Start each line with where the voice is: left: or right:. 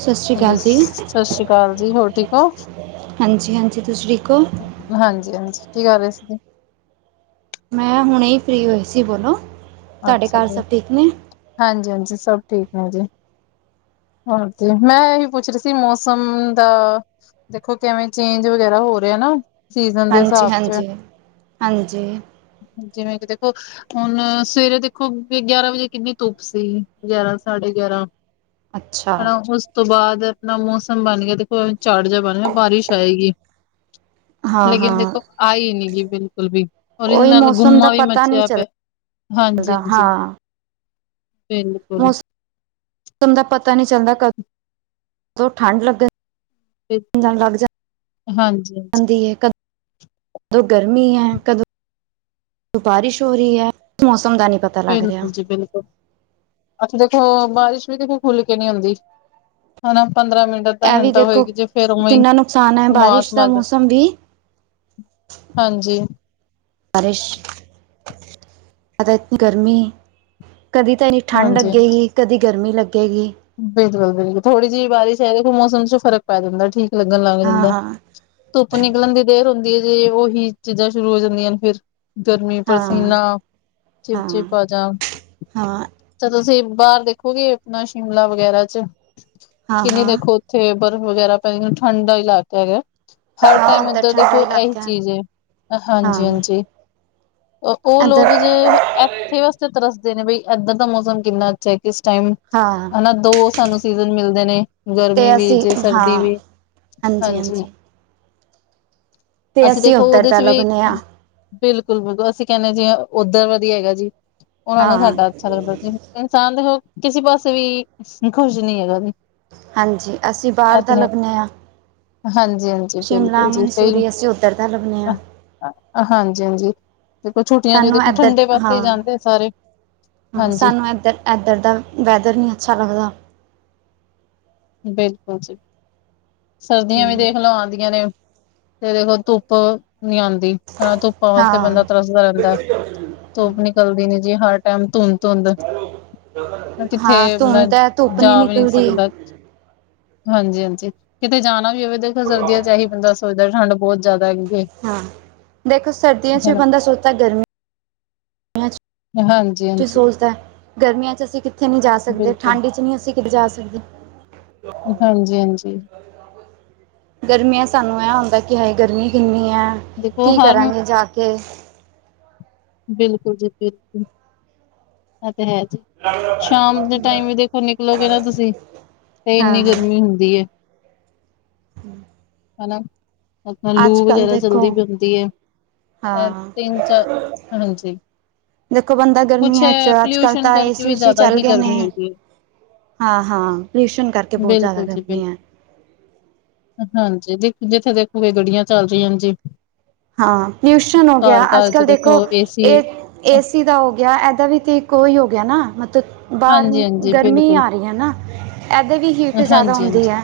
right: ਸਤਿ ਸ਼੍ਰੀ
left: ਹਾਂਜੀ
right: ਅਕਾਲ ਜੀ
left: ਸਤਿ ਸ੍ਰੀ ਅਕਾਲ ਜੀ ਹੋਰ ਠੀਕ ਹੋ!
right: ਹਾਂਜੀ-ਹਾਂਜੀ ਤੁਸੀਂ ਠੀਕ ੳ?
left: ਹਾਂਜੀ-ਹਾਂਜੀ ਕੀ ਕਰ ਰਹੇ ਸੀਗੇ?
right: ਮੈਂ ਹੁਣੇ ਹੀ ਫਰੀ ਹੋਈ ਸੀ ਬੋਲੋ। ਤੁਹਾਡੇ
left: ਅੱਛਾ
right: ਘਰ
left: ਜੀ
right: ਸਭ ਠੀਕ ਨੇ
left: ਹਾਂਜੀ-ਹਾਂਜੀ ਸਭ ਠੀਕ ਨੇ ਜੀ। ਹੁਣ ਤੇ ਮੈਂ ਇਹੀ ਪੁੱਛ ਰਹੀ ਸੀ ਮੌਸਮ ਦਾ ਦੇਖੋ ਕਿਵੇਂ ਚੇਂਜ ਵਗੈਰਾ ਹੋ ਰਿਹਾ ਨਾ। ਸੀਜ਼ਨ ਦੇ
right: ਹਾਂਜੀ
left: ਸਾਬ ਚ
right: ਹਾਂਜੀ ਹਾਂਜੀ
left: ਜਿਵੇਂ ਕਿ ਦੇਖੋ ਹੁਣ ਸਵੇਰੇ ਦੇਖੋ ਗਿਆਰਾਂ ਵਜੇ ਕਿੰਨੀ ਧੁੱਪ ਸੀ ਗਿਆਰਾਂ ਸਾਢੇ ਗਿਆਰਾਂ
right: ਅੱਛਾ
left: ਹਨਾ ਉਸ ਤੋਂ ਬਾਅਦ ਅਪਣਾ ਮੌਸਮ ਬਣ ਗਿਆ ਦੇਖੋ ਝਾੜ ਜਿਹਾ ਬਣ ਗਿਆ। ਬਾਰਿਸ਼ ਆਏਗੀ
right: ਹਾਂ
left: ਲੇਕਿਨ
right: ਹਾਂ
left: ਦੇਖੋ ਆਈ ਨੀ ਗੀ ਬਿਲਕੁਲ ਵੀ ਔਰ ਇਹਦੇ
right: ਉਹੀ
left: ਨਾਲ
right: ਮੌਸਮ ਦਾ
left: ਗੁੰਮਾ ਵੀ
right: ਪਤਾ ਨਹੀਂ
left: ਮਚਿਆ ਪਿਐ।
right: ਚੱਲਦਾ
left: ਹਾਂਜੀ-ਹਾਂਜੀ
right: ਹਾਂ
left: ਬਿਲਕੁਲ।
right: ਮੌਸਮ ਦਾ ਪਤਾ ਨੀ ਚੱਲਦਾ ਕਦੋਂ ਠੰਡ ਲੱਗੇ
left: ਹਾਂਜੀ-ਹਾਂਜੀ
right: ਕ ਕਦੋਂ ਗਰਮੀ ਹੈ ਕਦੋਂ ਬਾਰਿਸ਼ ਹੋ ਰਹੀ ਹੈ ਮੌਸਮ ਦਾ ਨੀ ਪਤਾ ਲੱਗ ਰਿਹਾ
left: ਬਿਲਕੁਲ ਜੀ ਬਿਲਕੁਲ। ਅੱਛਾ ਦੇਖੋ ਬਾਰਿਸ਼ ਵੀ ਦੇਖੋ ਖੁੱਲ ਕੇ ਨੀ ਆਂਦੀ ਹਨਾ ਪੰਦਰਾਂ ਮਿੰਟ ਅੱਧਾ
right: ਇਹ
left: ਹਿੰ
right: ਵੀ
left: ਤਾਂ
right: ਦੇਖੋ
left: ਹੋਏਗੀ ਜੇ ਫੇਰ ਉਵੇਂ
right: ਕਿੰਨਾ ਨੁਕਸਾਨ ਹੈ
left: ਉ ਮਾਸ
right: ਬਾਰਿਸ਼ ਦਾ
left: ਮਾਝ
right: ਮੌਸਮ ਵੀ
left: ਹਾਂਜੀ
right: ਬਾਰਿਸ਼ ਗਰਮੀ ਕਦੀ ਤਾਂ ਨ ਠੰਡ
left: ਹਾਂਜੀ
right: ਲੱਗੇਗੀ ਕਦੀ ਗਰਮੀ ਲੱਗੇਗੀ
left: ਬਿਲਕੁਲ ਬਿਲਕੁਲ ਥੋੜੀ ਜਿਹੀ ਬਾਰਿਸ਼ ਹੈ ਦੇਖੋ ਮੌਸਮ ਚ ਫ਼ਰਕ ਪੈ ਜਾਂਦਾ ਠੀਕ ਲੱਗਣ ਲੱਗ
right: ਹਾਂ
left: ਜਾਂਦਾ
right: ਹਾਂ
left: ਧੁੱਪ ਨਿਕਲਣ ਦੀ ਦੇਰ ਹੁੰਦੀ ਹੈ ਜੇ ਉਹੀ ਚੀਜ਼ਾਂ ਸ਼ੁਰੂ ਹੋ ਜਾਂਦੀਆਂ ਨੇ ਫਿਰ ਗਰਮੀ
right: ਹਾਂ
left: ਪਸੀਨਾ ਚਿਪ
right: ਹਾਂ
left: ਚਿਪ ਆ ਜਾ
right: ਹਾਂ
left: ਤਾਂ ਤੁਸੀਂ ਬਾਹਰ ਦੇਖੋਗੇ ਆਪਣਾ ਸ਼ਿਮਲਾ ਵਗੈਰਾ ਚ
right: ਹਾਂ ਹਾਂ
left: ਕਿੰਨੀ ਦੇਖੋ ਥੇ ਬਰਫ਼ ਵਗੈਰਾ ਪੈ ਠੰਢ ਦਾ ਹੀ ਇਲਾਕਾ ਹੈਗਾ ਹਰ
right: ਹਾਂ
left: ਟਾਈਮ
right: ਇੱਧਰ
left: ਉਧਰ
right: ਠੰਡਾ
left: ਦੇਖੋ ਇਹੀ
right: ਇਲਾਕਾ
left: ਚੀਜ਼ ਹੈ ਹਾਂਜੀ
right: ਹਾਂ
left: ਹਾਂਜੀ ਉਹ
right: ਇੱਧਰ
left: ਲੋਕ ਜੇ ਇੱਥੇ ਵਾਸਤੇ ਤਰਸਦੇ ਨੇ ਬਈ ਇਧਰ ਦਾ ਮੌਸਮ ਕਿੰਨਾ ਅੱਛਾ ਹੈ ਕਿਸ ਟਾਈਮ
right: ਹਾਂ
left: ਹਨਾ ਦੋ ਸਾਨੂੰ ਸੀਜਨ ਮਿਲਦੇ ਨੇ ਗਰਮੀ
right: ਤੇ
left: ਵੀ
right: ਅਸੀਂ
left: ਜੇ ਸਰਦੀ
right: ਹਾਂ
left: ਵੀ
right: ਹਾਂਜੀ ਹਾਂਜੀ ਤੇ
left: ਅਸੀਂ ਦੇਖੋ
right: ਉੱਧਰ
left: ਉਹਦੇ
right: ਦਾ
left: ਚ ਵੀ
right: ਲੱਭਣੇ ਹਾਂ
left: ਬਿਲਕੁਲ ਬਿਲਕੁਲ ਅਸੀਂ ਕਹਿੰਦੇ ਹਾਂ ਜੀ ਉੱਧਰ ਵਧੀ ਹੈਗਾ ਜੀ ਉਹਨਾਂ ਨੂੰ
right: ਹਾਂ
left: ਸਾਡਾ ਅੱਛਾ ਲੱਗਦਾ ਜੀ ਇਨਸਾਨ ਦੇ ਉਹ ਕਿਸੇ ਪਾਸੇ ਵੀ ਖੁਸ਼ ਨਹੀਂ ਹੈਗਾ ਜੇ
right: ਹਾਂਜੀ ਅਸੀਂ ਬਾਹਰ ਦਾ ਲੱਭਦੇ ਹਾਂ।
left: ਹਾਂਜੀ
right: ਸ਼ਿਮਲਾ
left: ਬਿਲਕੁਲ ਜੀ ਕਈ
right: ਮਨਸੂਰੀ ਅਸੀਂ ਉੱਧਰ ਦਾ ਲੱਭਦੇ ਹਾਂ।
left: ਹਾਂਜੀ ਹਾਂਜੀ ਦੇਖੋ ਛੁੱਟੀਆਂ ਚ
right: ਸਾਨੂੰ
left: ਦੇਖੋ
right: ਇੱਧਰ
left: ਠੰਡੇ ਵਾਸਤੇ
right: ਹਾਂ
left: ਹੀ ਜਾਂਦੇ ਆ ਸਾਰੇ
right: ਹਾਂ
left: ਹਾਂਜੀ
right: ਸਾਨੂੰ ਇੱਧਰ ਇੱਧਰ ਦਾ ਵੈਦਰ ਨਹੀਂ ਅੱਛਾ ਲੱਗਦਾ
left: ਬਿਲਕੁਲ ਜ ਸਰਦੀਆਂ ਵੀ
right: ਹਮ
left: ਦੇਖਲਓ ਆਉਂਦੀਆਂ ਨੇ ਤੇਰੇ ਕੋਲ ਧੁੱਪ ਨੀ ਆਉਂਦੀ ਹਨਾ ਧੁੱਪਾਂ ਵਾਸਤੇ ਬੰਦਾ
right: ਹਾਂ
left: ਤਰਸਦਾ ਰਹਿੰਦਾ ਧੁੱਪ ਨਿਕਲਦੀ ਨੀ ਜੀ ਹਰ ਟਾਈਮ ਧੁੰਦ ਧੁੰਦ ਕਿੱਥੇ
right: ਹਾਂ ਧੁੰਦ
left: ਮਤਲਬ
right: ਹੈ ਧੁੱਪ ਨਹੀਂ
left: ਜਾ ਵੀ ਨੀ
right: ਨਿਕਲਦੀ
left: ਸਕਦਾ ਹਾਂਜੀ ਹਾਂਜੀ ਕਿਤੇ ਜਾਣਾ ਵੀ ਹੋਵੇ ਦੇਖੋ ਸਰਦੀਆਂ ਚਹੀ ਬੰਦਾ ਸੋਚਦਾ ਠੰਡ ਬਹੁਤ ਜ਼ਿਆਦਾ ਹੈਗੀ ਹੈ।
right: ਹਾਂ ਦੇਖੋ ਸਰਦੀਆਂ ਚ ਵੀ
left: ਹਨਾ
right: ਬੰਦਾ ਸੋਚਦਾ ਗਰਮੀ
left: [unintelligible]
right: ਸਹੂਲਤ ਹੈ ਗਰਮੀਆਂ ਚ ਅਸੀਂ ਕਿੱਥੇ ਨਹੀਂ ਜਾ ਸਕਦੇ
left: ਬਿਲਕੁਲ
right: ਠੰਡੀ ਚ ਨਹੀਂ ਅਸੀਂ ਬਜਾ ਸਕਦੇ
left: ਹਾਂਜੀ ਹਾਂਜੀ
right: ਗਰਮੀਆਂ ਸਾਨੂੰ ਇਹ ਆਉਂਦਾ ਕਿ ਹਾਏ ਗਰਮੀ ਕਿੰਨੀ ਹੈ।
left: ਦੇਖੋ
right: ਕੀ
left: ਹਰ
right: ਕਰਾਂਗੀ ਜਾ ਕੇ
left: ਬਿਲਕੁਲ ਜੀ ਬਿਲਕੁਲ ਉਹ ਤੇ ਹੈ ਜੀ ਸ਼ਾਮ ਦੇ ਟਾਈਮ ਵੀ ਦੇਖੋ ਨਿਕਲੋਗੇ ਨਾ ਤੁਸੀਂ ਤੇ
right: ਹਾਂ
left: ਇੰਨੀ
right: ਹਾਂ
left: ਗਰਮੀ ਹੁੰਦੀ ਹੈ।
right: [inaudible]
left: ਹਨਾ ਆਪਣਾ ਲੂ
right: ਅੱਜ ਕੱਲ੍ਹ
left: ਵਗੈਰਾ
right: ਦੇਖੋ
left: ਚਲਦੀ ਪੈਂਦੀ ਹੈ ਅ
right: ਹਾਂ
left: ਤਿੰਨ ਚਾਰ [unintelligible]
right: ਦੇਖੋ ਬੰਦਾ
left: ਕੁਛ
right: ਗਰਮੀਆਂ ਚ ਅੱਜ ਕੱਲ
left: ਪੋਲਿਊਸ਼ਨ
right: ਤਾਂ
left: ਕਰਕੇ
right: ਏਸੀ
left: ਵੀ
right: ਉਸੀ
left: ਜ਼ਿਆਦਾ
right: ਚੱਲ
left: ਹੀ
right: ਗਏ
left: ਗਰਮੀ
right: ਨੇ
left: ਹੋਈ
right: ਹਾਂ ਹਾਂ ਪਲੇਸ਼ਨ ਕਰਕੇ
left: ਹੈ।
right: ਬਹੁਤ ਜ਼ਿਆਦਾ
left: ਬਿਲਕੁਲ ਜੀ
right: ਕਰਦੇ ਹੈ।
left: ਬਿਲਕੁਲ ਹਾਂਜੀ ਜਿੱਥੇ ਦੇਖੋਗੇ ਗੱਡੀਆਂ ਚਲਦੀ ਰਹਿੰਦੀ
right: ਹਾਂ ਪਿਊਸ਼ਨ ਹੋ ਗਿਆ ਅੱਜ
left: ਚ
right: ਕੱਲ ਦੇਖੋ
left: ਏਸੀ
right: ਇਹ ਏਸੀ ਦਾ ਹੋ ਗਿਆ ਇਦਾਂ ਵੀ ਤੇ ਇੱਕ ਉਹੀ ਹੋ ਗਿਆ ਨਾ ਮਤਲਬ ਬਾਹਰ
left: ਹਾਂਜੀ ਹਾਂਜੀ
right: ਗਰਮੀ
left: ਬਿਲਕੁਲ
right: ਆ ਰਹੀ ਹੈ ਨਾ ਐਦੇ ਵੀ ਹੀਟ ਜ਼ਿਆਦਾ
left: ਹਾਂਜੀ
right: ਹੁੰਦੀ
left: ਹਾਂਜੀ
right: ਹੈ।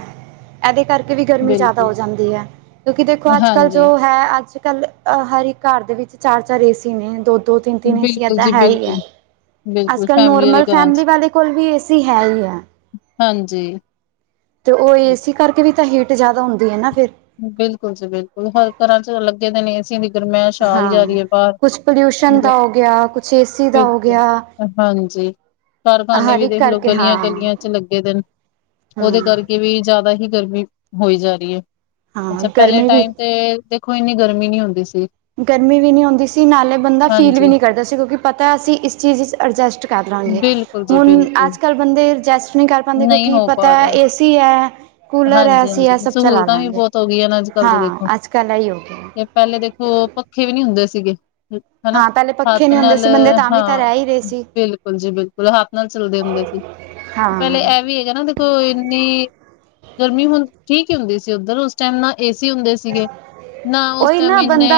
right: ਐਦੇ ਕਰਕੇ ਵੀ ਗਰਮੀ ਜ਼ਿਆਦਾ
left: ਬਿਲਕੁਲ
right: ਹੋ ਜਾਂਦੀ ਹੈ ਕਿਉਂਕਿ ਦੇਖੋ ਅੱਜ ਕੱਲ
left: ਹਾਂਜੀ
right: ਜੋ ਹੈ ਅੱਜ ਅੱਜ ਕੱਲ ਹਰ ਇੱਕ ਘਰ ਦੇ ਵਿੱਚ ਚਾਰ ਚਾਰ ਏਸੀ ਨੇ ਦੋ ਦੋ ਤਿੰਨ ਤਿੰਨ ਏਸੀ
left: ਬਿਲਕੁਲ
right: ਏਦਾਂ
left: ਜੀ
right: ਹੈ ਹੀ ਹੈ।
left: ਬਿਲਕੁਲ
right: ਅੱਜ
left: ਬਿਲਕੁਲ
right: ਕੱਲ
left: ਫੈਮਿਲੀ ਵਾਲੇ
right: ਨੋਰਮਲ
left: ਘਰਾਂ
right: ਫੈਮਲੀ
left: ਚ
right: ਵਾਲੇ ਕੋਲ ਵੀ ਏਸੀ ਹੈ ਹੀ ਹੈ।
left: ਹਾਂਜੀ
right: ਤੇ ਓ
left: ਬਿ-
right: ਏਸੀ ਕਰਕੇ ਵੀ ਤਾਂ ਹੀਟ ਜਾਦਾ ਹੁੰਦੀ ਏ ਨਾ ਫੇਰ।
left: ਬਿਲਕੁਲ ਜੀ ਬਿਲਕੁਲ ਹਰ ਘਰਾਂ ਚ ਲੱਗੇ ਦੇ ਨੇ ਏਸੀ ਦੀ ਗ਼ਰਮੈਸ਼ ਆਈ
right: ਹਾਂ
left: ਜਾ ਰੀ ਐ ਬਾਰ
right: ਕੁਛ ਪੋਲਿਊਸ਼ਨ ਦਾ ਹੋ ਗਿਆ ਕੁਛ ਏਸੀ ਦਾ ਹੋ
left: [unintelligible]
right: ਗਿਆ
left: ਹਾਂਜੀ ਕਾਰਖਾਨੇ ਵੀ
right: ਹਰਿਕ
left: ਦੇਖ ਲਓ
right: ਕਰਕੇ
left: ਗਲੀਆਂ
right: ਹਾਂ
left: ਗਲੀਆਂ ਚ ਲੱਗੇ ਦੇਨ ਓਦੇ
right: ਹੂੰ
left: ਕਰਕੇ ਕੇ ਵੀ ਜਿਆਦਾ ਹੀ ਗਰਮੀ ਹੋਈ ਜਾ ਰੀ ਏ।
right: ਹਾਂ
left: ਅੱਛਾ ਪੈਲੇ
right: ਗਰਮੀ ਵੀ
left: ਟਾਈਮ ਤੇ ਦੇਖੋ ਇੰਨੀ ਗਰਮੀ ਨੀ ਹੁੰਦੀ ਸੀ।
right: ਗਰਮੀ ਵੀ ਨੀ ਹੁੰਦੀ ਨਾਲੇ ਬੰਦਾ ਫੀਲ ਵੀ
left: ਹਾਂਜੀ,
right: ਨੀ ਕਰਦਾ ਸੀ ਕਿਉਂਕਿ ਪਤਾ ਅਸੀਂ ਇਸ ਚੀਜ਼ ਵਿੱਚ ਅਡਜਸਟ ਕਰ ਲਾਂਗੇ।
left: ਬਿਲਕੁਲ ਜੀ
right: ਹੁਣ
left: ਬਿਲ
right: ਅੱਜ ਕੱਲ੍ਹ ਬੰਦੇ ਐਡਜੈਸ ਨਈ ਕਰ ਪਾਂਦੇ ਕਿਉਂਕਿ
left: ਹੋ
right: ਪਤਾ
left: ਪਾ ਰਿਹਾ।
right: ਏਸੀ ਐ, ਕੂਲਰ ਐ ਅਸੀਂ ਐ
left: ਹਾਂਜੀ-ਹਾਂਜੀ,
right: ਸਭ ਚਲਾ
left: ਸਹੂਲਤਾਂ ਵੀ
right: ਲਾਂਗੇ।
left: ਬਹੁਤ ਹੋ ਗਈਆਂ ਨੇ
right: ਹਾਂ ਅੱਜ ਕੱਲ ਐ ਈ ਹੋ ਗਿਆ।
left: ਪੈਲੇ ਦੇਖੋ ਪੱਖੇ ਵੀ ਨੀ ਹੁੰਦੇ ਸੀਗੇ। ਹਨਾ
right: ਹਾਂ ਪਹਿਲੇ ਪੱਖੇ
left: ਹੱਥ
right: ਨਹੀਂ ਹੁੰਦੇ
left: ਨਾਲ
right: ਸੀ ਬੰਦੇ ਤਾਂ
left: ਹਾਂ
right: ਵੀ ਤਾਂ ਰਹਿ ਹੀ ਰਹੇ ਸੀ
left: ਬਿਲਕੁਲ ਜੀ ਬਿਲਕੁਲ, ਹੱਥ ਨਾਲ ਚਲਦੇ ਹੁੰਦੇ ਸੀ। ਪੈਲੇ
right: ਹਾਂ
left: ਐ ਵੀ ਹੈਗਾ ਨਾ ਦੇਖੋ ਇੰਨੀ ਗਰਮੀ ਹੁੰਦੀ ਠੀਕ ਈ ਹੁੰਦੀ ਸੀ ਉੱਧਰ ਉਸ ਟਾਈਮ ਨਾ ਏ ਸੀ ਹੁੰਦੇ ਸੀਗੇ ਨਾ ਉਸ
right: ਓਈ
left: ਟਾਈਮ
right: ਨਾ
left: ਇੰਨੇ
right: ਬੰਦਾ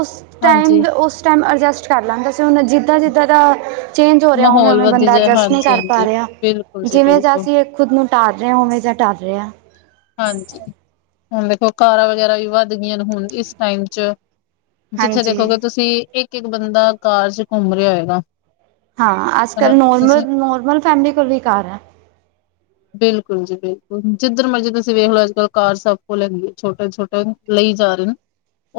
right: ਉਸ
left: ਹਾਂਜੀ
right: ਟਾਈਮ ਉਸ ਟਾਈਮ ਅਡਜਸਟ ਕਰ ਲੈਂਦੇ ਸੀ ਹੁਨ ਜਿੱਦਾਂ ਜਿੱਦਾਂ ਦਾ ਚੇਂਜ ਹੋ ਰਯਾ
left: ਮਾਹੌਲ
right: ਉਵੇਂ-ਉਵੇਂ
left: ਵੱਧ
right: ਬੰਦਾ
left: ਜਾਏ
right: ਐਡਜਸਟ ਨਈ
left: ਹਾਂਜੀ
right: ਕਰ ਪਾ
left: ਹਾਂਜੀ
right: ਰਿਹਾ
left: ਬਿਲਕੁਲ ਜੀ
right: ਜਿਵੇਂ ਜਾ
left: ਬਿਲਕੁਲ
right: ਅਸੀਂ ਖੁਦ ਨੂੰ ਢਾਲ ਰੇ ਆਂ ਓਵੇਂ ਦਾ ਢਲ ਰੇ ਆਂ।
left: ਹਾਂਜੀ ਹੁਨ ਦੇਖੋ ਕਾਰਾਂ ਵਗੈਰਾ ਵੀ ਵੱਧ ਗਈਆਂ ਨੇ ਹੁਨ ਇਸ ਟਾਈਮ 'ਚ ਜਿੱਥੇ
right: ਹਾਂਜੀ
left: ਦੇਖੋਗੇ ਤੁਸੀਂ ਇੱਕ-ਇੱਕ ਬੰਦਾ ਕਾਰ 'ਚ ਘੁੰਮ ਰਯਾ ਹੋਏਗਾ।
right: ਹਾਂ ਅੱਜ ਕੱਲ੍ਹ
left: ਹਨਾ
right: ਨੋਰਮਲ,
left: ਤੁਸੀਂ
right: ਨੋਰਮਲ ਫੈਮਿਲੀ ਕੋਲ ਵੀ ਕਾਰ ਐ।
left: ਬਿਲਕੁਲ ਜੀ ਬਿਲਕੁਲ ਜਿੱਧਰ ਮਰਜੀ ਤੁਸੀਂ ਵੇਖ ਲਓ ਅੱਜ ਕੱਲ ਕਾਰ ਸਭ ਕੋਲ ਹੈਗੀ ਛੋਟੇ ਛੋਟੇ ਲਈ ਜਾ ਰੇ ਨ।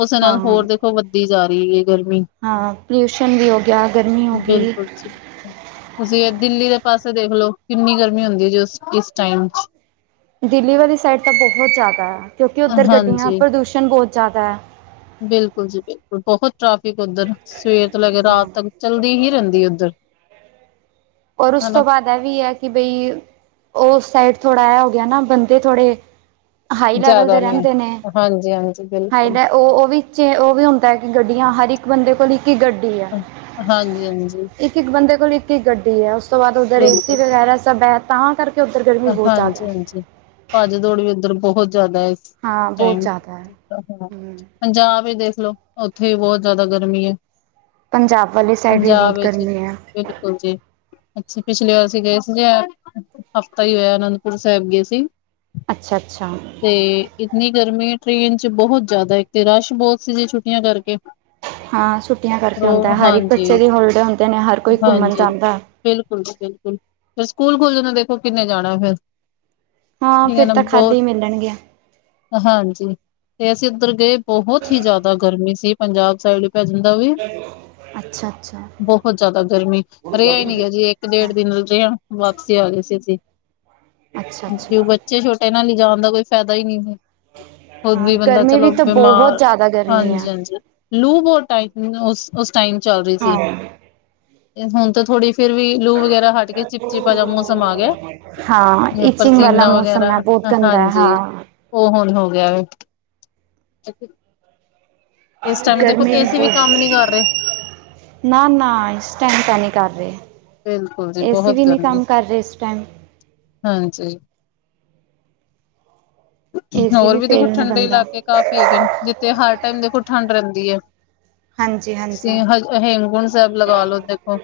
left: ਓਸੇ ਨਾਲ
right: ਹਾਂ
left: ਹੋਰ
right: ਹਾਂ
left: ਦੇਖੋ ਵੱਧਦੀ ਜਾ ਰਹੀ ਏ ਗਰਮੀ।
right: ਹਾਂ ਪੋਲਿਊਸ਼ਨ ਵੀ ਹੋ ਗਿਆ ਗਰਮੀ ਹੋ ਗੀ।
left: ਬਿਲਕੁਲ ਜੀ ਬਿਲਕੁਲ। ਤੁਸੀਂ ਐ ਦਿੱਲੀ ਦੇ ਪਾਸੇ ਦੇਖ ਲਓ ਕਿੰਨੀ ਗਰਮੀ ਹੁੰਦੀ ਏ ਜੋ ਇਸ ਟਾਈਮ 'ਚ।
right: ਦਿੱਲੀ ਵਾਲੀ ਸਾਈਡ ਤਾਂ ਬੋਹਤ ਜਾਦਾ ਐ ਕਿਉਂਕਿ ਉੱਧਰ ਗੱਡੀਆਂ
left: ਹਾਂਜੀ
right: ਪ੍ਰਦੂਸ਼ਣ ਬੋਹਤ ਜਾਦਾ ਐ।
left: ਬਿਲਕੁਲ ਜੀ ਬਿਲਕੁਲ ਬੋਹਤ ਟਰਾਫ਼ੀਕ ਉੱਧਰ ਸਵੇਰ ਤੋਂ ਲੈ ਕੇ
right: ਹਾਂ
left: ਰਾਤ ਤੱਕ। ਚੱਲਦੀ ਹੀ ਰਹਿੰਦੀ ਉੱਧਰ।
right: ਔਰ ਉਸ
left: ਹਨਾ
right: ਤੋਂ ਬਾਦ ਐ ਵੀ ਐ ਕਿ ਬਈ ਓਸ ਸਾਈਡ ਥੋੜਾ ਐ ਹੋ ਗਿਆ ਨਾ ਬੰਦੇ ਥੋੜੇ ਹਾਈ ਲੈਵਲ ਦੇ ਰਹਿੰਦੇ ਨੇ
left: ਹਾਂਜੀ ਹਾਂਜੀ
right: ਹਾਈ
left: ਬਿਲਕੁਲ
right: ਲੈ ਓ, ਓ ਵੀ 'ਚ ਓ ਵੀ ਹੁੰਦਾ ਐ ਕਿ ਗੱਡੀਆਂ ਹਰ ਇੱਕ ਬੰਦੇ ਕੋਲ ਇੱਕ ਇੱਕ ਗੱਡੀ ਐ।
left: ਅ ਹਾਂਜੀ ਹਾਂਜੀ।
right: ਇੱਕ ਇੱਕ ਬੰਦੇ ਕੋਲ ਇੱਕ ਇੱਕ ਗੱਡੀ ਐ ਉਸ ਤੋਂ ਬਾਦ ਉੱਧਰ ਏ ਸੀ
left: ਬਿਲਕੁਲ
right: ਵਗੈਰਾ ਸਭ ਐ ਤਾਂ ਕਰਕੇ ਕੇ ਉੱਧਰ ਗਰਮੀ ਬੋਤ ਜਾਦਾ ਐ।
left: ਭਾਜ ਦੌੜ ਵੀ ਉੱਧਰ ਬੋਹਤ ਜਾਦਾ ਐ
right: ਹਾਂ ਬਹੁਤ
left: ਟਾਈਮ
right: ਜ਼ਿਆਦਾ ਹੈ
left: [unintelligible]
right: ਹਮ
left: ਪੰਜਾਬ ਚ ਦੇਖ ਲੋ ਓਥੇ ਵੀ ਬੋਹਤ ਜਾਦਾ ਗਰਮੀ ਐ।
right: ਪੰਜਾਬ ਵਾਲੀ ਸਾਈਡ ਵੀ ਬੋਤ ਗਰਮੀ ਐ।
left: ਬਿਲਕੁਲ ਜੀ ਅੱਛਾ ਪਿਛਲੀ ਵਾਰ ਅਸੀਂ ਗਏ ਸੀ ਜੇ ਹਫ਼ਤਾ ਈ ਹੋਇਆ ਅਨੰਦਪੁਰ ਸਾਹਿਬ ਗਏ ਸੀ।
right: ਅੱਛਾ-ਅੱਛਾ।
left: ਤੇ ਇੱਤਨੀ ਗਰਮੀ ਟ੍ਰੇਨ 'ਚ ਬੋਹਤ ਜਾਦਾ, ਇੱਕ ਤੇ ਰਸ਼ ਬੋਤ ਸੀ ਜੀ ਛੁੱਟੀਆਂ ਕਰਕੇ।
right: ਹਾਂ ਛੁੱਟੀਆਂ ਕਰਕੇ
left: ਰੋ
right: ਹੁੰਦਾ, ਹਰ ਇੱਕ
left: ਹਾਂਜੀ,
right: ਬੱਚੇ ਦੇ ਹੋਲੀਡੇ ਹੁੰਦੇ ਨੇ, ਹਰ ਕੋਈ ਘੁੰਮਨ
left: ਹਾਂਜੀ।
right: ਜਾਂਦਾ।
left: ਬਿਲਕੁਲ ਜੀ ਬਿਲਕੁਲ ਫਿਰ ਸਕੂਲ ਖੋਲ ਜਣਾ ਦੇਖੋ ਕਿੰਨੇ ਜਾਣਾ ਫਿਰ।
right: ਹਾਂ ਫਿਰ
left: [unintelligible] ਨਾ
right: ਤਾਂ
left: ਬੋਤ
right: ਖਾਲੀ ਮਿਲਣਗੇ
left: ਹਾਂਜੀ, ਤੇ ਅਸੀਂ ਓਦਰ ਗਏ ਬਹੁਤ ਹੀ ਜਾਦਾ ਗਰਮੀ ਸੀ, ਪੰਜਾਬ ਸਾਈਡ ਪੈ ਜਾਂਦਾ ਓਵੀ
right: [inaudible] ਅੱਛਾ-ਅੱਛਾ।
left: ਬਹੁਤ ਜਿਆਦਾ ਗਰਮੀ, ਰਿਆ ਈ ਨੀ ਗਿਆ ਜੀ ਇੱਕ ਡੇਢ
right: ਅੱਛਾ
left: ਦਿਨ ਜਿਆ ਵਾਪਸੀ ਆ ਗੀ ਸੀ, ਜੀ।
right: ਅੱਛਾ ਅੱਛਾ
left: ਬੱਚੇ ਛੋਟੇ ਨਾਲ ਲਿਜਾਣ ਦਾ ਕੋਈ ਫੈਦਾ ਈ ਨੀ, ਖੁਦ
right: ਹਾਂ
left: ਵੀ ਬੰਦਾ
right: ਗਰਮੀ ਵੀ
left: ਚਲੋ
right: ਤਾਂ ਬਹੁਤ
left: ਬਿਮਾਰ
right: ਜ਼ਿਆਦਾ ਗਰਮੀ ਹੈ
left: ਹਾਂਜੀ-ਹਾਂਜੀ, ਲੂ ਬਹੁ [unintelligible] ਉਸ, ਉਸ ਟਾਈਮ ਚੱਲ ਰਹੀ ਸੀ।
right: ਹਾਂ।
left: ਹੁਣ ਤਾਂ ਥੋੜੀ ਫਿਰ ਵੀ ਲੂ ਵਗੈਰਾ ਹਟ ਕੇ, ਚਿਪ-ਚਿਪਾ ਜਾ ਮੋਸਮ ਆ ਗਿਆ।
right: ਹਾਂ।
left: ਪਰਸੀਨਾ ਵਗੈਰਾ, ਹ ਹਾਂਜੀ। ਓ ਹੁਣ ਹੋ ਗਿਆ। [unintelligible] ਇਸ ਟਾਈਮ ਦੇਖੋ, ਏਸੀ ਵੀ ਕੰਮ ਨੀ ਕਰ ਰਏ।
right: ਨਾ-ਨਾ, ਇਸ ਟੈਮ ਤਾਂ ਨਈਂ ਕਰ ਰਏ,
left: ਬਿਲਕੁਲ ਜੀ
right: ਏਸੀ
left: ਬਹੁਤ
right: ਵੀ ਨੀ
left: ਗਰਮੀ
right: ਕੰਮ ਕਰ ਰਏ ਇਸ ਟੈਮ।
left: ਹਾਂਜੀ,
right: ਏਸੀ
left: ਹੋਰ ਵੀ ਦੇਖੋ
right: ਫੇਲ ਨੇ
left: ਠੰਡੇ
right: ਬੰਦਾ
left: ਇਲਾਕੇ ਕਾਫ਼ੀ ਹੈਗੇ ਨੇ, ਜਿੱਥੇ ਹਰ ਟਾਈਮ ਦੇਖੋ ਠੰਡ ਰਹਿੰਦੀ ਐ
right: ਹਾਂਜੀ ਹਾਂਜੀ ਹਾਂ
left: ਹੇਮਕੁੰਟ ਸਾਹਿਬ ਲਗਾਲੋ, ਦੇਖੋ।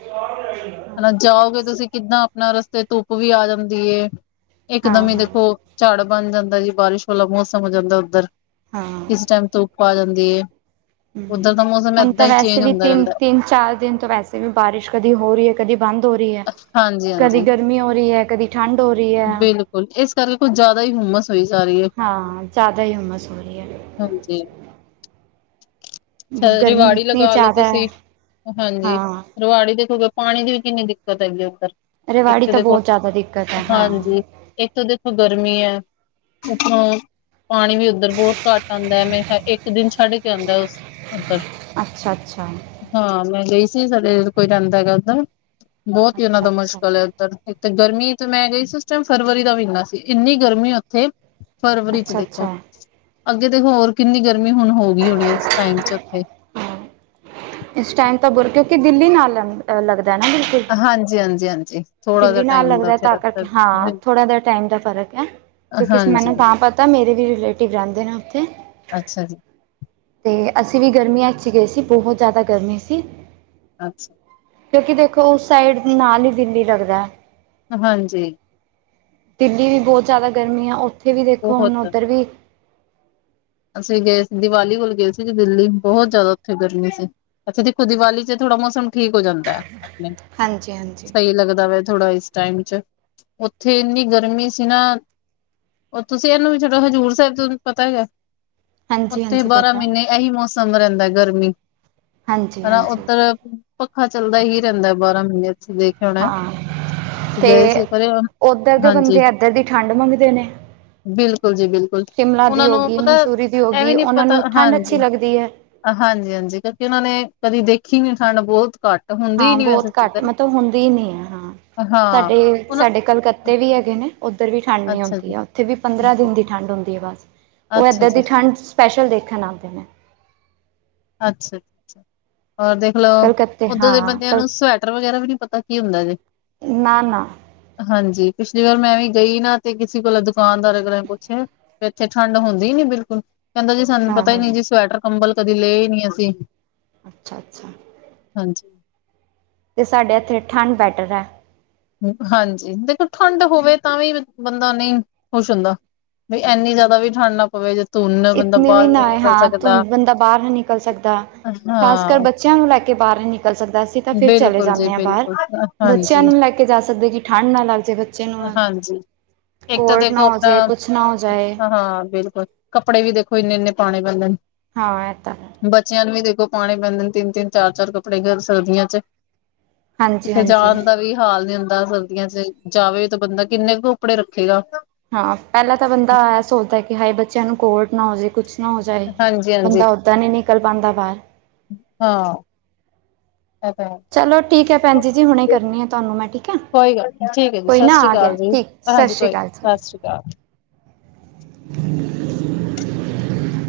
left: ਹਨਾ ਜਾਓਗੇ ਤੁਸੀਂ ਕਿੱਦਾਂ ਆਪਣਾ ਰਸਤੇ ਧੁੱਪ ਵੀ ਆ ਜਾਂਦੀ ਏ, ਇਕਦਮ ਈ
right: ਹਾਂ
left: ਦੇਖੋ। ਝਾੜ ਬਣ ਜਾਂਦਾ ਜੀ ਬਾਰਿਸ਼ ਵਾਲਾ ਮੌਸਮ ਹੋ ਜਾਂਦਾ ਉੱਧਰ,
right: ਹਾਂ
left: ਕਿਸ ਟੈਮ ਧੁੱਪ ਆ ਜਾਂਦੀ ਐ।
right: ਹਮ, ਹੁਣ ਤਾਂ ਵੈਸੇ ਵੀ
left: ਹੁੰਦਾ ਰਹਿੰਦਾ
right: ਤਿੰਨ-ਤਿੰਨ, ਚਾਰ ਦਿਨ ਤੋਂ ਵੈਸੇ ਵੀ ਬਾਰਿਸ਼ ਕਦੀ ਹੋ ਰਈ ਐ ਕਦੀ ਬੰਦ ਹੋ ਰਈ ਐ,
left: ਹਾਂਜੀ
right: ਕਦੀ
left: ਹਾਂਜੀ
right: ਗਰਮੀ ਹੋ ਰਈ ਐ, ਕਦੀ ਠੰਡ ਹੋ ਰਈ ਐ।
left: ਬਿਲਕੁਲ ਇਸ ਕਰਕੇ, ਕੁੱਝ ਜ਼ਿਆਦਾ ਈ ਹੁੰਮਸ ਹੋਈ ਜਾ ਰਈ ਐ।
right: ਹਾਂ, ਜ਼ਿਆਦਾ ਈ ਹੁੰਮਸ ਹੋ ਰਈ ਐ।
left: ਹਾਂਜੀ। [unintelligible]
right: ਹੈ ਗਰਮੀ ਇਤਨੀ
left: ਲਗਾ ਲੋ
right: ਜ਼ਿਆਦਾ
left: ਤੁਸੀਂ, ਹਾਂਜੀ। ਰਵਾੜੀ ਦੇਖੋਗੇ, ਪਾਣੀ ਦੀ ਵੀ ਕਿੰਨੀ ਦਿੱਕਤ ਐਗੀ ਐ ਉੱਧਰ। ਇੱਕ
right: ਰੇਵਾੜੀ ਤਾਂ
left: ਦੇਖੋ
right: ਬਹੁਤ ਜ਼ਿਆਦਾ ਦਿੱਕਤ ਐ, ਹਾਂ।
left: ਹਾਂਜੀ ਇੱਕ ਤਾਂ ਦੇਖੋ ਗਰਮੀ ਐ, ਉੱਪਰੋਂ ਪਾਣੀ ਵੀ ਓਧ ਉੱਧਰ ਬਹੁਤ ਘੱਟ ਆਦਾਂ ਐ, ਮੈਂ ਕਿਆ ਇੱਕ ਦਿਨ ਛੱਡ ਕੇ ਆਦਾਂ ਉਸ ਉੱਧਰ
right: ਅੱਛਾ ਅੱਛਾ
left: ਹਾਂ, ਮੈਂ ਗਈ ਸੀ ਸਾਡੇ ਕੋਈ ਰੈੰਦਾ ਗੈ ਓਧਰ, ਬਹੁਤ ਈ ਓਨਾਂ
right: ਅੱਛਾ ਅੱਛਾ
left: ਦਾ ਮੁਸ਼ਕਿਲ ਐ। ਗਰਮੀ ਤੇ ਮੈਂ ਗਈ ਸੀ, ਉਸ ਟੈਮ ਫਰਵਰੀ ਦਾ ਮਹੀਨਾ ਸੀ, ਇੰਨੀ ਗਰਮੀ ਉੱਥੇ ਫਰਵਰੀ 'ਚ
right: ਅੱਛਾ
left: ਦੇਖੋ,
right: ਅੱਛਾ
left: ਅੱਗੇ ਤੇ ਹੋਰ ਕਿੰਨੀ ਗਰਮੀ ਹੁਣ ਹੋ ਗਈ ਹੋਣੀ ਏ, ਇਸ ਟਾਈਮ 'ਚ ਉੱਥੇ।
right: ਹਾਂ ਇਸ ਟੈਮ ਤਾਂ ਬੁਰ, ਕਿਉਂਕਿ ਦਿੱਲੀ ਨਾਲ 'ਅ ਲੱਗਦੈ ਨਾ ਬਿਲਕੁਲ।
left: ਹਾਂਜੀ-ਹਾਂਜੀ, ਹਾਂਜੀ। ਥੋੜਾ ਜਿਹਾ
right: ਦਿੱਲੀ ਨਾਲ
left: ਟਾਈਮ ਦਾ
right: ਲੱਗਦੇ
left: ਉੱਥੇ
right: ਤਾਂ
left: ਰਸਤਾ
right: ਕਰਕੇ ਹਾਂ, ਥੋੜਾ ਜਿਆ ਟਾਈਮ ਦਾ ਫ਼ਰਕ ਐ। ਕਿਉਂਕਿ ਇਸ
left: ਹਾਂਜੀ,
right: ਮੈਨੂੰ ਤਾਂ ਪਤਾ, ਮੇਰੇ ਵੀ ਰਿਲੇਟਿਵ ਰਹਿੰਦੇ ਨੇ ਉੱਥੇ।
left: ਅੱਛਾ ਜੀ।
right: ਤੇ ਅਸੀਂ ਵੀ ਗਰਮੀਆਂ 'ਚ ਈ ਗਏ ਸੀ, ਬਹੁਤ ਜ਼ਿਆਦਾ ਗਰਮੀ ਸੀ।
left: ਅੱਛਾ।
right: ਕਿਉਂਕਿ ਦੇਖੋ ਉਸ ਸਾਈਡ, ਨਾਲ ਈ ਦਿੱਲੀ ਲਗਦੈ।
left: ਹਾਂਜੀ।
right: ਦਿੱਲੀ ਵੀ ਬਹੁਤ ਜ਼ਿਆਦਾ ਗਰਮੀ ਐ, ਉੱਥੇ ਵੀ ਦੇਖੋ ਹੁਣ
left: ਬਹੁਤ
right: ਉੱਧਰ ਵੀ
left: ਅਸੀਂ ਵੀ ਗਏ ਸੀ ਦੀਵਾਲੀ ਕੋਲ ਗਏ ਸੀ ਗੇ ਦਿੱਲੀ, ਬਹੁਤ ਜ਼ਿਆਦਾ ਉੱਥੇ ਗਰਮੀ ਸੀ। ਅੱਛਾ ਦੇਖੋ, ਦੀਵਾਲੀ 'ਚ ਥੋੜਾ ਮੌਸਮ ਠੀਕ ਹੋ ਜਾਂਦਾ ਐ,
right: ਹਾਂਜੀ ਹਾਂਜੀ
left: ਸਈ ਲੱਗਦੈ ਵ ਥੋੜਾ ਇਸ ਟਾਈਮ ਚ, ਉੱਥੇ ਇੰਨੀ ਗਰਮੀ ਸੀ ਨਾ ਓ ਤੁਸੀਂ ਇਹਨੂੰ ਵੀ ਛਡੋ, ਹਜ਼ੂਰ ਸੈਬ ਥੋਨੂੰ ਪਤਾ ਗਾ।
right: ਹਾਂਜੀ
left: ਉੱਥੇ
right: ਹਾਂਜੀ
left: ਬਾਰਾਂ
right: ਪਤਾ
left: ਮਹੀਨੇ ਏਹੀ ਮੌਸਮ ਰੈਂਦਾ ਗਰਮੀ,
right: ਹਾਂਜੀ
left: ਹਨਾ
right: ਹਾਂਜੀ
left: ਉੱਧਰ ਪੱਖਾ ਚੱਲਦਾ ਹੀ ਰਹਿੰਦਾ ਬਾਰਾਂ ਮਹੀਨੇ ਇੱਥੇ, ਦੇਖ।
right: ਹਾਂ ਤੇ ਓਧਰ ਦੇ
left: ਹਾਂਜੀ
right: ਬੰਦੇ ਏਧਰ ਦੀ ਠੰਡ ਮੰਗਦੇ ਨੇ।
left: ਬਿਲਕੁਲ ਜੀ ਬਿਲਕੁਲ
right: ਸ਼ਿਮਲਾ ਦੀ
left: ਓਨਾਂ
right: ਹੋ
left: ਨੂੰ
right: ਗਈ,
left: ਪਤਾ
right: ਮਨਸੂਰੀ ਦੀ ਹੋ ਗਈ,
left: ਐਵੇਂ ਨੀ
right: ਉਹਨਾਂ
left: ਪਤਾ।
right: ਨੂੰ ਠੰਡ ਅੱਛੀ
left: ਹਾਂਜੀ
right: ਲੱਗਦੀ ਹੈ।
left: ਹਾਂਜੀ ਹਾਂਜੀ ਕਿਉਂਕਿ ਓਨਾਂ ਨੇ ਕਦੀ ਦੇਖੀ ਨੀ ਠੰਡ। ਬਹੁਤ ਘੱਟ- ਹੁੰਦੀ ਹੀ
right: ਹਾਂ
left: ਨੀ ਵੈਸੇ
right: ਬੋਤ ਘੱਟ
left: ਇੱਧਰ
right: ਮਤਲਬ ਹੁੰਦੀ ਨੀ ਐ ਹਾਂ।
left: ਹਾਂ
right: ਸਾਡੇ
left: ਹੁਣ
right: ਸਾਡੇ ਕਲਕੱਤੇ ਵੀ ਐਗੇ ਨੇ। ਓਧਰ ਵੀ ਠੰਡ ਨੀ
left: ਅੱਛਾ
right: ਹੁੰਦੀ
left: ਜੀ
right: ਆ। ਓਥੇ ਵੀ ਪੰਦਰਾਂ
left: ਜੀ,
right: ਦਿਨ ਦੀ ਠੰਡ ਹੁੰਦੀ ਐ ਬਸ। ਓ
left: ਅੱਛਾ
right: ਏਧਰ
left: ਜੀ
right: ਦੀ ਠੰਡ- ਐਂਜ ਸਪੈਸ਼ਲ ਦੇਖਣ ਆਂਦੇ ਨੇ।
left: ਅੱਛਾ ਅੱਛਾ ਅ- ਔਰ ਦੇਖ ਲਓ
right: ਕਲਕੱਤੇ
left: ਓਧਰ ਦੇ
right: ਹਾਂ
left: ਬੰਦਿਆਂ
right: ਕਲ
left: ਨੂੰ ਸਵੈਟਰ ਵਗੈਰਾ ਵੀ ਨੀ ਪਤਾ ਕੀ ਹੁੰਦਾ ਜੇ।
right: ਨਾ ਨਾ
left: ਹਾਂਜੀ ਪਿਛਲੀ ਵਾਰ ਮੈਂ ਵੀ ਗਈ ਨਾ, ਤੇ ਕਿਸੇ ਕੋਲ ਦੁਕਾਨਦਾਰ ਕੋਲੋ ਪੁੱਛਿਆ। ਤੇ ਏਥੇ ਠੰਡ ਹੁੰਦੀ ਨੀ ਬਿਲਕੁਲ। ਕੈਂਦਾ ਜੀ ਸਾਨੂੰ
right: ਹਾਂ
left: ਪਤਾ ਈ
right: ਹਾਂ
left: ਨੀ ਜੀ, ਸਵੈਟਰ ਕੰਬਲ ਕਦੀ ਲਏ ਈ ਨੀ ਅਸੀਂ।
right: ਅੱਛਾ -ਅੱਛਾ
left: ਹਾਂਜੀ।
right: ਤੇ ਸਾਡੇ ਏਥੇ ਠੰਡ ਬੈਟਰ ਐ।
left: ਹਾਂਜੀ ਦੇਖੋ ਠੰਡ ਹੋਵੇ ਤਾਂ, ਵੀ ਬੰਦਾ ਨਈ ਖੁਸ਼ ਹੁੰਦਾ। ਬ‌ਈ ਐਨੀ ਜਾਦਾ ਵੀ ਠੰਡ ਨਾ ਪਵੇ, ਜਿੱਥ-
right: ਇਤਨੀ ਵੀ ਨਾ ਆਏ ਹਾਂ, ਧੁੰਦ ਬੰਦਾ ਬਾਰ ਨੀ ਨਿਕਲ ਸਕਦਾ। ਖਾਸ ਕਰ
left: ਹਾਂ
right: ਬੱਚਿਆਂ ਨੂੰ ਲੈ ਕੇ ਬਾਰ ਨੀ ਨਿਕਲ ਸਕਦਾ। ਅਸੀਂ ਤਾਂ ਫਿਰ ਚਲੇ
left: ਬਿਲਕੁਲ ਜੀ
right: ਜਾਂਦੇ ਆਂ ਬਾਰ।
left: ਬਿਲਕੁਲ
right: ਬੱਚਿਆਂ
left: ਹਾਂਜੀ।
right: ਨੂੰ ਲੈ ਕੇ- ਕੇ ਜਾ ਸਕਦੇ ਕੀ ਠੰਡ ਨਾ ਲੱਗ ਜੇ ਬਚ-
left: ਹਾਂਜੀ ਇੱਕ ਤਾਂ ਦੇਖੋ
right: ਨਾ ਹੋ ਜਾਏ
left: ਆਪਣਾ
right: ਕੁਛ ਨਾ ਹੋ ਜਾਏ
left: ਹਾਂ ਬਿਲਕੁਲ। ਕੱਪੜੇ ਵੀ ਦੇਖੋ ਏਨੇ- ਏਨੇ ਪਾਣੇ ਪੈਂਦੇ ਨੇ।
right: ਹਾਂ ਐ ਤਾਂ ਹੈ।
left: ਬੱਚਿਆਂ ਨੂੰ ਵੀ ਦੇਖੋ ਪਾਣੇ ਪੈਂਦੇ ਨੇ ਤਿੰਨ- ਤਿੰਨ, ਚਾਰ -ਚਾਰ ਕੱਪੜੇ ਸਰਦੀਆਂ' ਚ।
right: ਹਾਂਜੀ
left: ਕਿੱਤੇ
right: ਹਾਂਜੀ।
left: ਜਾਣ ਦਾ ਵੀ ਹਾਲ- ਜੀਦਾ ਸਰਦੀਆਂ' ਚ, ਜਾਵੇ ਤਾਂ ਬੰਦਾ ਕਿੰਨੇ ਕੁ ਕੱਪੜੇ ਰੱਖੇਗਾ।
right: ਹਾਂ ਪੈਲਾਂ ਤਾਂ ਬੰਦਾ ਐ ਸੋਚਦਾਕਿ, ਹਾਏ ਬੱਚਿਆਂ ਨੂੰ ਕੋਲਡ ਨਾ ਹੋ ਜੇ ਕੁਛ- ਹੋ ਜਾਏ
left: ਹਾਂਜੀ ਹਾਂਜੀ
right: ਬੰਦਾ ਓਦਾਂ ਨੀ ਨਿਕਲ ਪਾਂਦਾ ਬਾਰ।
left: ਹਾਂ ਐ ਤਾਂ ਹੈ।
right: ਚਲੋ ਠੀਕ ਹੈ ਭੈਣ ਜੀ ਜੀ, ਹੁਣੇ ਕਰਨੀ ਆ ਤੁਆਨੂੰ ਮੈਂ ਠੀਕ ਐ।
left: ਕੋਈ ਗੱਲ ਨੀ ਠੀਕ ਹੈ ਜੀ
right: ਕੋਈ
left: ਸਤਿ
right: ਨਾ
left: ਸ੍ਰੀ
right: ਆ
left: ਅਕਾਲ
right: ਗਿਆ
left: ਜੀ
right: ਠੀਕ। ਸਤਿ
left: ਹਾਂਜੀ,
right: ਸ਼੍ਰੀ
left: ਕੋਈ ਨਈ
right: ਅਕਾਲ ਜੀ।
left: ਸਤ ਸ਼੍ਰੀ ਅਕਾਲ।
right: [inaudible]